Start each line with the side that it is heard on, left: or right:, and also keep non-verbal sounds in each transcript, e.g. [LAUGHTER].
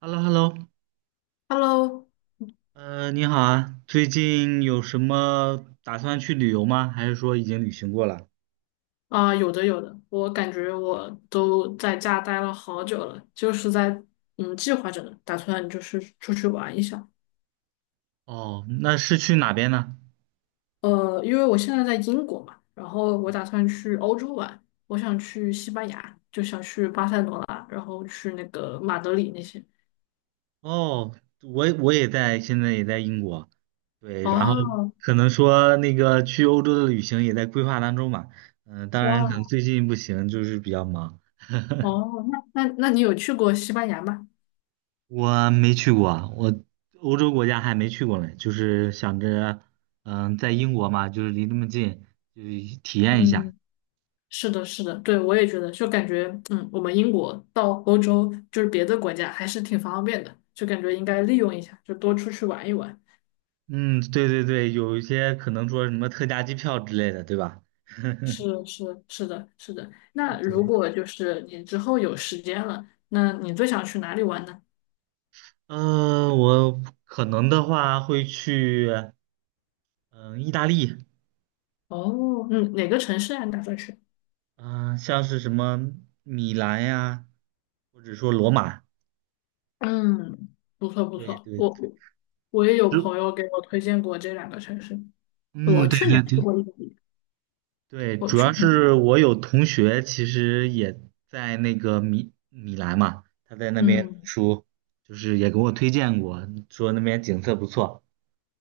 right: h e l l o h e l l o
left: Hello，
right: 你好啊，最近有什么打算去旅游吗？还是说已经旅行过了？
left: 啊、有的有的，我感觉我都在家待了好久了，就是在计划着呢，打算就是出去玩一下。
right: 哦，那是去哪边呢？
left: 因为我现在在英国嘛，然后我打算去欧洲玩，我想去西班牙，就想去巴塞罗那，然后去那个马德里那些。
right: 哦，我也在，现在也在英国，对，然后
left: 哦，
right: 可能说那个去欧洲的旅行也在规划当中吧。当然可能
left: 哇，
right: 最近不行，就是比较忙。
left: 哦，那你有去过西班牙吗？
right: 我没去过啊，我欧洲国家还没去过呢，就是想着，在英国嘛，就是离那么近，就是体验一下。
left: 嗯，是的，是的，对，我也觉得，就感觉，我们英国到欧洲，就是别的国家，还是挺方便的，就感觉应该利用一下，就多出去玩一玩。
right: 嗯，对对对，有一些可能说什么特价机票之类的，对吧？
left: 是
right: [LAUGHS]
left: 是是的，是的。那如
right: 对，
left: 果就是你之后有时间了，那你最想去哪里玩呢？
right: 我可能的话会去，嗯、意大利，
left: 哦，嗯，哪个城市啊？你打算去？
right: 嗯、像是什么米兰呀，或者说罗马，
left: 嗯，不错不
right: 对
left: 错，
right: 对对，
left: 我我也有
right: 主，
left: 朋友给我推荐过这两个城市。我
right: 嗯，对
left: 去年
right: 对
left: 去
right: 对
left: 过意大利，
right: 对，
left: 我
right: 主
left: 去
right: 要
left: 年，
right: 是我有同学其实也在那个米兰嘛，他在那边
left: 嗯。
right: 读书就是也给我推荐过，说那边景色不错。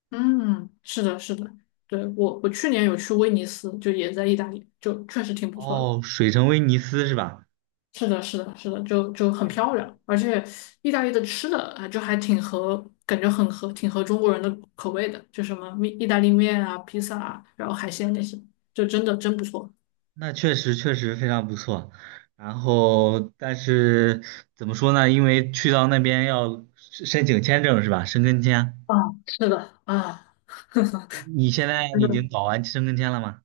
left: 嗯，是的，是的，对，我去年有去威尼斯，就也在意大利，就确实挺不错的。
right: 哦，水城威尼斯是吧？
left: 是的，是的，是的，就很漂亮，而且意大利的吃的啊，就还挺合，感觉很合，挺合中国人的口味的，就什么面意大利面啊、披萨啊，然后海鲜那些，就真的真不错。
right: 那确实非常不错，然后但是怎么说呢？因为去到那边要申请签证是吧？申根签，
left: 啊，是的，啊，
right: 你现在
left: 真
right: 已经
left: 的
right: 搞完申根签了吗？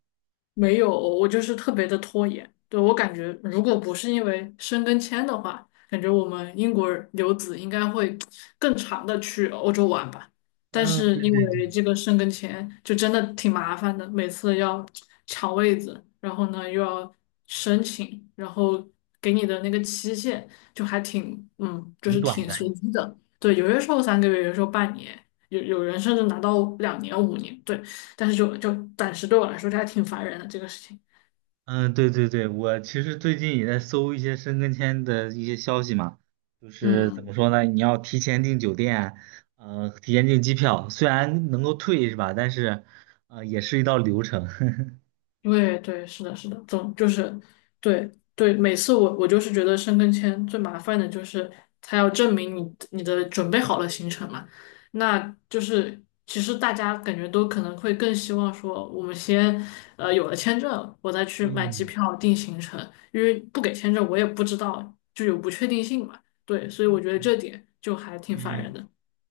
left: 没有，我就是特别的拖延。对，我感觉，如果不是因为申根签的话，感觉我们英国留子应该会更长的去欧洲玩吧。但
right: 嗯，
left: 是因
right: 对
left: 为这个申根签，就真的挺麻烦的，每次要抢位子，然后呢又要申请，然后给你的那个期限就还挺，就
right: 挺
left: 是
right: 短
left: 挺
right: 的。
left: 随机的。对，有些时候三个月，有些时候半年，有人甚至拿到2年、5年。对。但是就暂时对我来说，这还挺烦人的这个事情。
right: 嗯，对对对，我其实最近也在搜一些申根签的一些消息嘛，就是怎么
left: 嗯，
right: 说呢？你要提前订酒店，提前订机票，虽然能够退是吧？但是，也是一道流程。[LAUGHS]
left: 对对，是的，是的，总就是对对，每次我就是觉得申根签最麻烦的就是他要证明你的准备好了行程嘛，那就是其实大家感觉都可能会更希望说我们先有了签证，我再去买机
right: 嗯
left: 票定行程，因为不给签证我也不知道就有不确定性嘛，对，所以我觉得这点就还挺烦
right: 嗯。
left: 人的。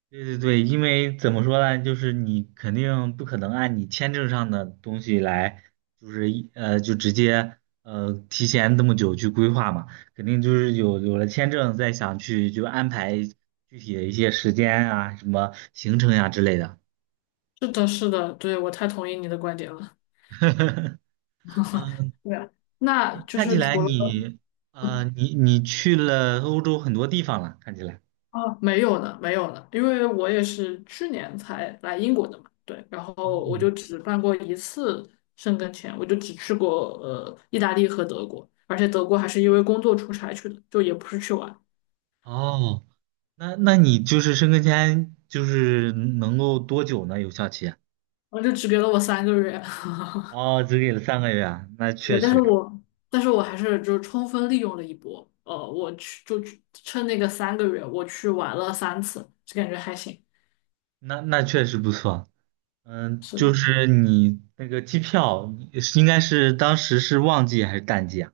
right: 对对对，因为怎么说呢，就是你肯定不可能按你签证上的东西来，就是一呃就直接提前这么久去规划嘛，肯定就是有了签证再想去就安排具体的一些时间啊、什么行程呀、之类的。
left: 是的，是的，对，我太同意你的观点了。
right: [LAUGHS]
left: [LAUGHS]
right: 嗯，
left: 对，啊，那就
right: 看起
left: 是
right: 来
left: 除了
right: 你你去了欧洲很多地方了，看起来。
left: 啊，哦没有呢，没有呢，因为我也是去年才来英国的嘛，对，然
right: 哦
left: 后我就只办过一次申根签，我就只去过意大利和德国，而且德国还是因为工作出差去的，就也不是去玩，然
right: 哦，那那你就是申根签就是能够多久呢？有效期啊？
left: 后就只给了我三个月，[LAUGHS]
right: 哦，只给了3个月啊，那确
left: 对，
right: 实，
left: 但是我还是就是充分利用了一波，我去就去趁那个三个月，我去玩了3次，就感觉还行，
right: 那那确实不错。嗯，
left: 是的。
right: 就是你那个机票是应该是当时是旺季还是淡季啊？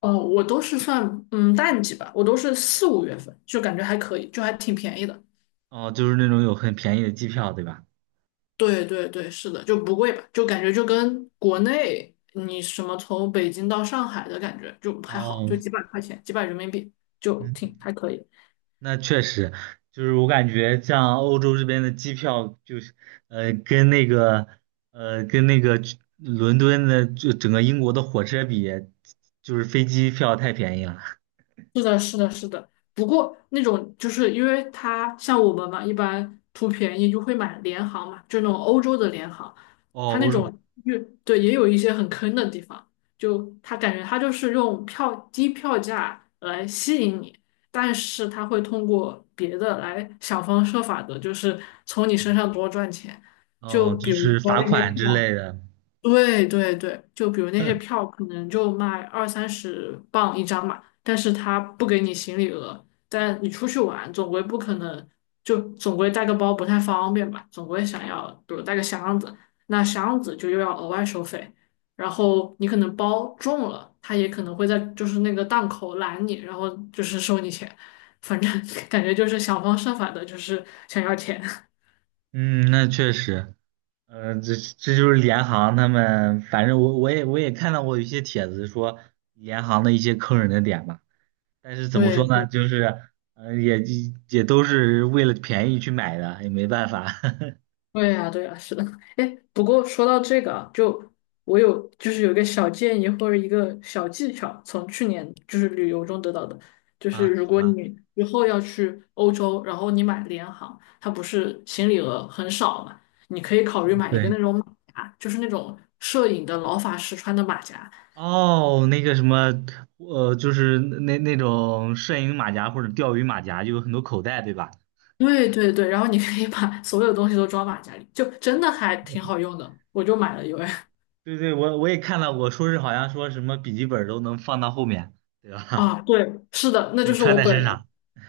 left: 哦，我都是算淡季吧，我都是四五月份，就感觉还可以，就还挺便宜的。
right: 哦，就是那种有很便宜的机票，对吧？
left: 对对对，是的，就不贵吧，就感觉就跟国内你什么从北京到上海的感觉就还好，
right: 哦，
left: 就几百块钱，几百人民币就
right: 嗯，
left: 挺还可以。
right: 那确实，就是我感觉像欧洲这边的机票，就是呃，跟那个跟那个去伦敦的就整个英国的火车比，就是飞机票太便宜了。
left: 是的，是的，是的。不过那种就是因为他像我们嘛，一般图便宜就会买联行嘛，就那种欧洲的联行，
right: 哦，
left: 他那
right: 我说，
left: 种越对也有一些很坑的地方，就他感觉他就是用票低票价来吸引你，但是他会通过别的来想方设法的，就是从你身上多赚钱。
right: 哦，
left: 就
right: 就
left: 比如
right: 是
left: 说
right: 罚
left: 那些
right: 款之
left: 票。
right: 类的。
left: 对对对，就比如那些票可能就卖二三十磅一张嘛，但是他不给你行李额，但你出去玩总归不可能，就总归带个包不太方便吧，总归想要比如带个箱子，那箱子就又要额外收费，然后你可能包重了，他也可能会在就是那个档口拦你，然后就是收你钱，反正 [LAUGHS] 感觉就是想方设法的，就是想要钱。[LAUGHS]
right: 嗯，那确实，嗯，这这就是联行他们，反正我也看到过一些帖子说联行的一些坑人的点吧，但是怎么
left: 对
right: 说呢，
left: 对。
right: 就是嗯，也都是为了便宜去买的，也没办法
left: 对呀，对呀，是的。哎，不过说到这个啊就就是有一个小建议或者一个小技巧，从去年就是旅游中得到的，
right: [LAUGHS]
left: 就是
right: 啊，
left: 如
right: 什
left: 果
right: 么？
left: 你以后要去欧洲，然后你买联航，它不是行李额很少嘛，你可以考虑买一个
right: 对，
left: 那种马甲，就是那种摄影的老法师穿的马甲。
right: 哦，那个什么，就是那那种摄影马甲或者钓鱼马甲，就有很多口袋，对吧？
left: 对对对，然后你可以把所有东西都装马甲里，就真的还挺好用的，我就买了一位。[LAUGHS]
right: 对对，我也看到过，说是好像说什么笔记本都能放到后面，对吧？
left: 啊，对，是的，
right: [LAUGHS]
left: 那就
right: 就
left: 是
right: 穿
left: 我
right: 在
left: 本
right: 身
left: 人。
right: 上。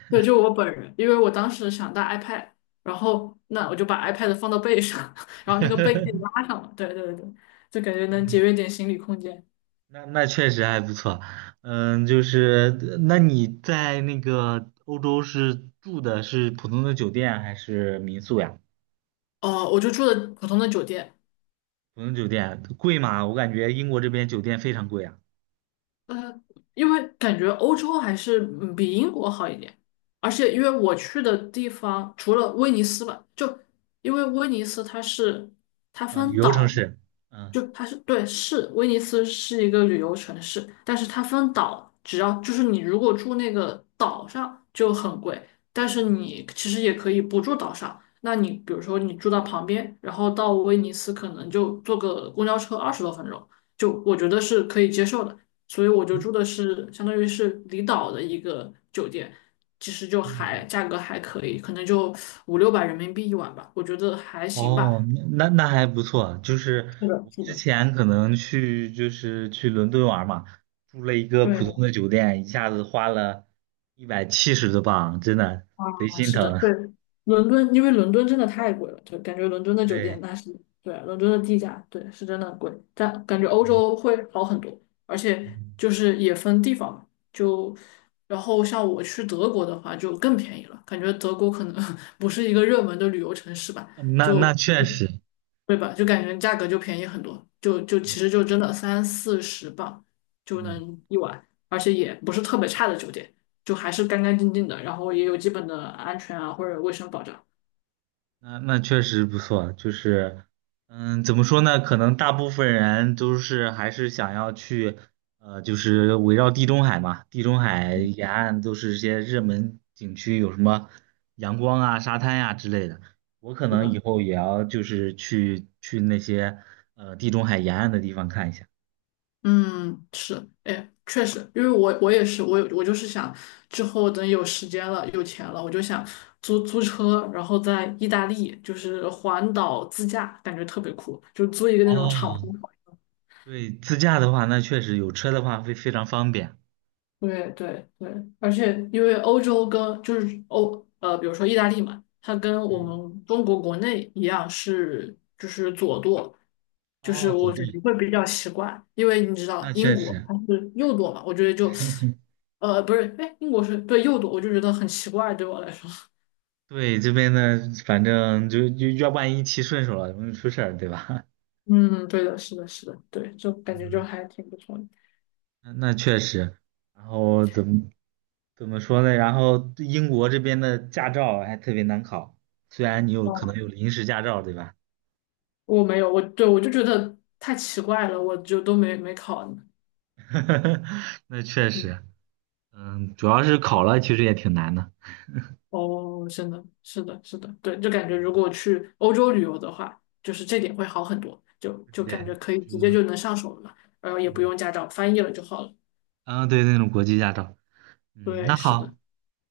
left: 对，就我本人，因为我当时想带 iPad，然后那我就把 iPad 放到背上，[LAUGHS] 然后那
right: [LAUGHS]
left: 个背可以拉上了。对对对，就感觉能节约点行李空间。
right: 那那确实还不错，嗯，就是那你在那个欧洲是住的是普通的酒店还是民宿呀？
left: 哦、我就住的普通的酒店，
right: 普通酒店贵吗？我感觉英国这边酒店非常贵啊。
left: 呃，因为感觉欧洲还是比英国好一点，而且因为我去的地方除了威尼斯吧，就因为威尼斯它
right: 嗯，旅
left: 分
right: 游城
left: 岛嘛。
right: 市，嗯
left: 就它是对，是威尼斯是一个旅游城市，但是它分岛，只要就是你如果住那个岛上就很贵，但是你其实也可以不住岛上，那你比如说你住到旁边，然后到威尼斯可能就坐个公交车20多分钟，就我觉得是可以接受的，所以我就住的是相当于是离岛的一个酒店，其实就
right: 嗯，
left: 还价格还可以，可能就五六百人民币一晚吧，我觉得还行
right: 哦，
left: 吧。
right: 那那还不错。就是
left: 是的，
right: 我
left: 是
right: 之
left: 的，
right: 前可能去就是去伦敦玩嘛，住了一个普通
left: 对。
right: 的酒店，一下子花了170多镑，真的贼
left: 啊，
right: 心
left: 是的，
right: 疼。
left: 对，
right: [LAUGHS]
left: 伦敦，因为伦敦真的太贵了，就感觉伦敦的酒店
right: 对，
left: 那是，对啊，伦敦的地价，对，是真的贵，但感觉欧洲会好很多，而且
right: 嗯
left: 就是也分地方嘛，就，然后像我去德国的话就更便宜了，感觉德国可能 [LAUGHS] 不是一个热门的旅游城市吧，
right: 那那
left: 就，
right: 确实，
left: 对吧？就感觉价格就便宜很多，就其实就真的三四十镑就
right: 嗯
left: 能一晚，而且也不是特别差的酒店。就还是干干净净的，然后也有基本的安全啊或者卫生保障。
right: 那那确实不错。就是，嗯，怎么说呢？可能大部分人都是还是想要去，就是围绕地中海嘛，地中海沿岸都是一些热门景区，有什么阳光啊、沙滩呀、之类的。我可
left: 是
right: 能以
left: 的，
right: 后也要就是去去那些地中海沿岸的地方看一下。
left: 嗯，是，哎，确实，因为我也是，我就是想之后等有时间了、有钱了，我就想租车，然后在意大利就是环岛自驾，感觉特别酷，就租一个那种敞
right: 哦，
left: 篷。
right: 对，自驾的话，那确实有车的话会非常方便。
left: 对对对，而且因为欧洲跟就是比如说意大利嘛，它跟我
right: 嗯，
left: 们中国国内一样是就是左舵，就
right: 哦，
left: 是
right: 走
left: 我
right: 路，
left: 觉得会比较奇怪，因为你知道
right: 那
left: 英
right: 确
left: 国
right: 实。
left: 它是右舵嘛，我觉得就
right: [LAUGHS]
left: 不是，哎，英国是对右舵，我就觉得很奇怪，对我来说。[LAUGHS]
right: 对，这边呢，反正就要万一骑顺手了，容易出事儿，对吧？
left: 嗯，对的，是的，是的，对，就感
right: [LAUGHS]
left: 觉就
right: 嗯，
left: 还挺不错的。
right: 那那确实。然后怎么说呢？然后英国这边的驾照还特别难考，虽然你有可
left: 哦，
right: 能有临时驾照，对吧？
left: 我没有，我对我就觉得太奇怪了，我就都没考呢。
right: [LAUGHS] 那确实，嗯，主要是考了，其实也挺难的。
left: 哦，真的，是的，是的，对，就感觉如果去欧洲旅游的话，就是这点会好很多，就
right: 对，
left: 感觉可以
right: 就
left: 直接
right: 是
left: 就能上手了嘛，然后也不
right: 嗯，
left: 用驾照，翻译了就好了。
right: 啊，对，那种国际驾照。嗯，那
left: 对，是的，
right: 好，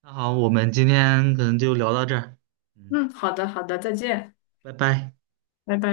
right: 那好，我们今天可能就聊到这儿。嗯，
left: 嗯，好的，好的，再见，
right: 拜拜。
left: 拜拜。